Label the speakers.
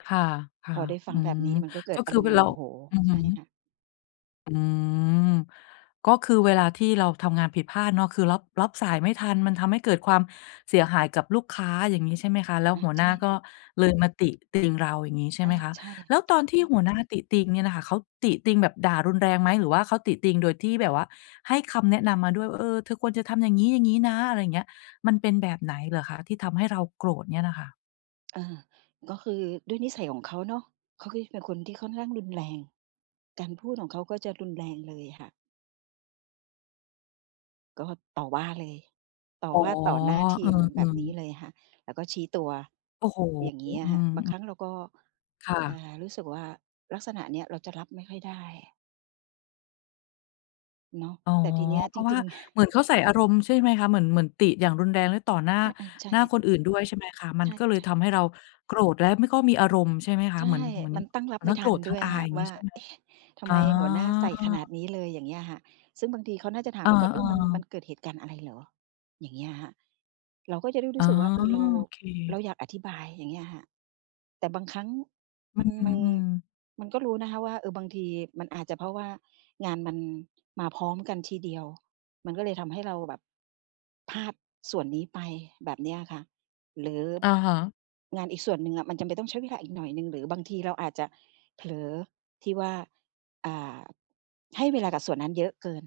Speaker 1: ค่
Speaker 2: พ
Speaker 1: ะ
Speaker 2: อได้ฟ
Speaker 1: ๆ
Speaker 2: ั
Speaker 1: อื
Speaker 2: งแบบ
Speaker 1: ม
Speaker 2: นี้มันก็เก
Speaker 1: ก
Speaker 2: ิ
Speaker 1: ็
Speaker 2: ดอ
Speaker 1: ค
Speaker 2: า
Speaker 1: ือ
Speaker 2: รมณ์โ
Speaker 1: เ
Speaker 2: ม
Speaker 1: รา
Speaker 2: โห
Speaker 1: อือฮ
Speaker 2: ใช
Speaker 1: ึ
Speaker 2: ่ค่ะ
Speaker 1: อืม ก็คือเวลาที่เราทำงานผิดพลาดเนาะ คือรอบ คือรับสายไม่ทัน มันทำให้เกิดความเสียหายกับลูกค้า อย่างงี้ใช่ไหมคะ แล้ว
Speaker 2: อา
Speaker 1: หัว
Speaker 2: ใ
Speaker 1: ห
Speaker 2: ช
Speaker 1: น้
Speaker 2: ่
Speaker 1: า
Speaker 2: ค
Speaker 1: ก็
Speaker 2: ่ะ
Speaker 1: เลย มาติติงเรา อย่างงี้ใช่
Speaker 2: อ
Speaker 1: ไห
Speaker 2: า
Speaker 1: มคะ
Speaker 2: ใช่
Speaker 1: แล
Speaker 2: ค
Speaker 1: ้ว
Speaker 2: ่
Speaker 1: ตอ
Speaker 2: ะ
Speaker 1: นที่หัวหน้าติติงเนี่ยน่ะค่ะ เขาติติงแบบด่ารุนแรงไหม? หรือว่าเขาติติงโดยที่แบบว่าให้คำแนะนำมาด้วยว่า "เออ เธอควรจะทำอย่างงี้ ๆ นะ" อะไรเงี้ย มันเป็นแบบไหนเหรอคะที่ทำให้เราโกรธเนี่ยน่ะค่ะ?
Speaker 2: เออ ก็คือด้วยนิสัยของเขาเนาะ เขาก็จะเป็นคนที่ค่อนข้างรุนแรง การพูดของเขาก็จะรุนแรงเลยค่ะ ก็ต่อว่าเลย ต่อ
Speaker 1: อ๋อ
Speaker 2: ว่าต่อหน้าท
Speaker 1: อ
Speaker 2: ี
Speaker 1: ื
Speaker 2: มแบบ
Speaker 1: ม
Speaker 2: นี้
Speaker 1: ๆ
Speaker 2: เลยค่ะ แล้วก็ชี้ตัว
Speaker 1: โอ้โฮ
Speaker 2: อย่างเงี้ย
Speaker 1: อื
Speaker 2: ค่ะ
Speaker 1: ม
Speaker 2: บาง
Speaker 1: ๆ
Speaker 2: ครั้งเราก็
Speaker 1: ค่
Speaker 2: อ่
Speaker 1: ะ
Speaker 2: า รู้สึกว่าลักษณะเนี้ยเราจะรับไม่ค่อยได้ เนาะ
Speaker 1: อ๋อ
Speaker 2: แต่ทีเนี้ย
Speaker 1: เพ
Speaker 2: จ
Speaker 1: ราะว่
Speaker 2: ร
Speaker 1: า
Speaker 2: ิง ๆ
Speaker 1: เหมือนเค้าใส่อารมณ์ใช่ไหมคะ เหมือน เหมือนติอย่างรุนแรง แล้วต่อหน้า
Speaker 2: อา ๆ ใช่
Speaker 1: หน้า
Speaker 2: เลย
Speaker 1: คนอื่นด้วย ใช่ไหมคะ มั
Speaker 2: ใ
Speaker 1: น
Speaker 2: ช
Speaker 1: ก็เลย
Speaker 2: ่
Speaker 1: ท
Speaker 2: ๆ
Speaker 1: ำให้เราโกรธและไม่ ก็มีอารมณ์ ใช่ไหมคะ
Speaker 2: ใช
Speaker 1: เหมื
Speaker 2: ่
Speaker 1: อน เหมือน
Speaker 2: มันตั้งร
Speaker 1: เหม
Speaker 2: ั
Speaker 1: ือ
Speaker 2: บ
Speaker 1: น
Speaker 2: ไม
Speaker 1: ท
Speaker 2: ่
Speaker 1: ั้งโ
Speaker 2: ท
Speaker 1: กร
Speaker 2: ัน
Speaker 1: ธทั
Speaker 2: ด
Speaker 1: ้
Speaker 2: ้
Speaker 1: ง
Speaker 2: วย
Speaker 1: อาย
Speaker 2: ค่
Speaker 1: อ
Speaker 2: ะ
Speaker 1: ย่างง
Speaker 2: ว
Speaker 1: ี้
Speaker 2: ่า
Speaker 1: ใช่ไหม?
Speaker 2: "เอ๊ะ ทำ
Speaker 1: อ๋
Speaker 2: ไ
Speaker 1: อ
Speaker 2: มหัวหน้าใส่ขนาดนี้เลย" อย่างเงี้ยค่ะ ซึ่งบางทีเขาน่าจะถา
Speaker 1: เอ
Speaker 2: ม
Speaker 1: อ
Speaker 2: เราก่อน "เออ มัน มั
Speaker 1: ๆ
Speaker 2: นเกิดเหตุการณ์อะไรเหรอ" อย่างเงี้ยค่ะ เราก็จะได้ร
Speaker 1: อ
Speaker 2: ู
Speaker 1: ๋
Speaker 2: ้
Speaker 1: อ
Speaker 2: สึกว่า เออ เรา
Speaker 1: โอเค
Speaker 2: เราอยากอธิบาย อย่างเงี้ยค่ะ แต่บางครั้ง
Speaker 1: อื
Speaker 2: มัน มัน
Speaker 1: ม ๆ
Speaker 2: มันก็รู้นะคะว่า เออ บางทีมันอาจจะเพราะว่างานมันมาพร้อมกันทีเดียว มันก็เลยทำให้เราแบบพลาดส่วนนี้ไป แบบเนี้ยค่ะ หรือ
Speaker 1: อะฮะ
Speaker 2: งานอีกส่วนหนึ่งอะมันจำเป็นต้องใช้เวลาอีกหน่อยหนึ่ง หรือบางทีเราอาจจะเผลอที่ว่า อ่า ให้เวลากับส่วนนั้นเยอะเกิน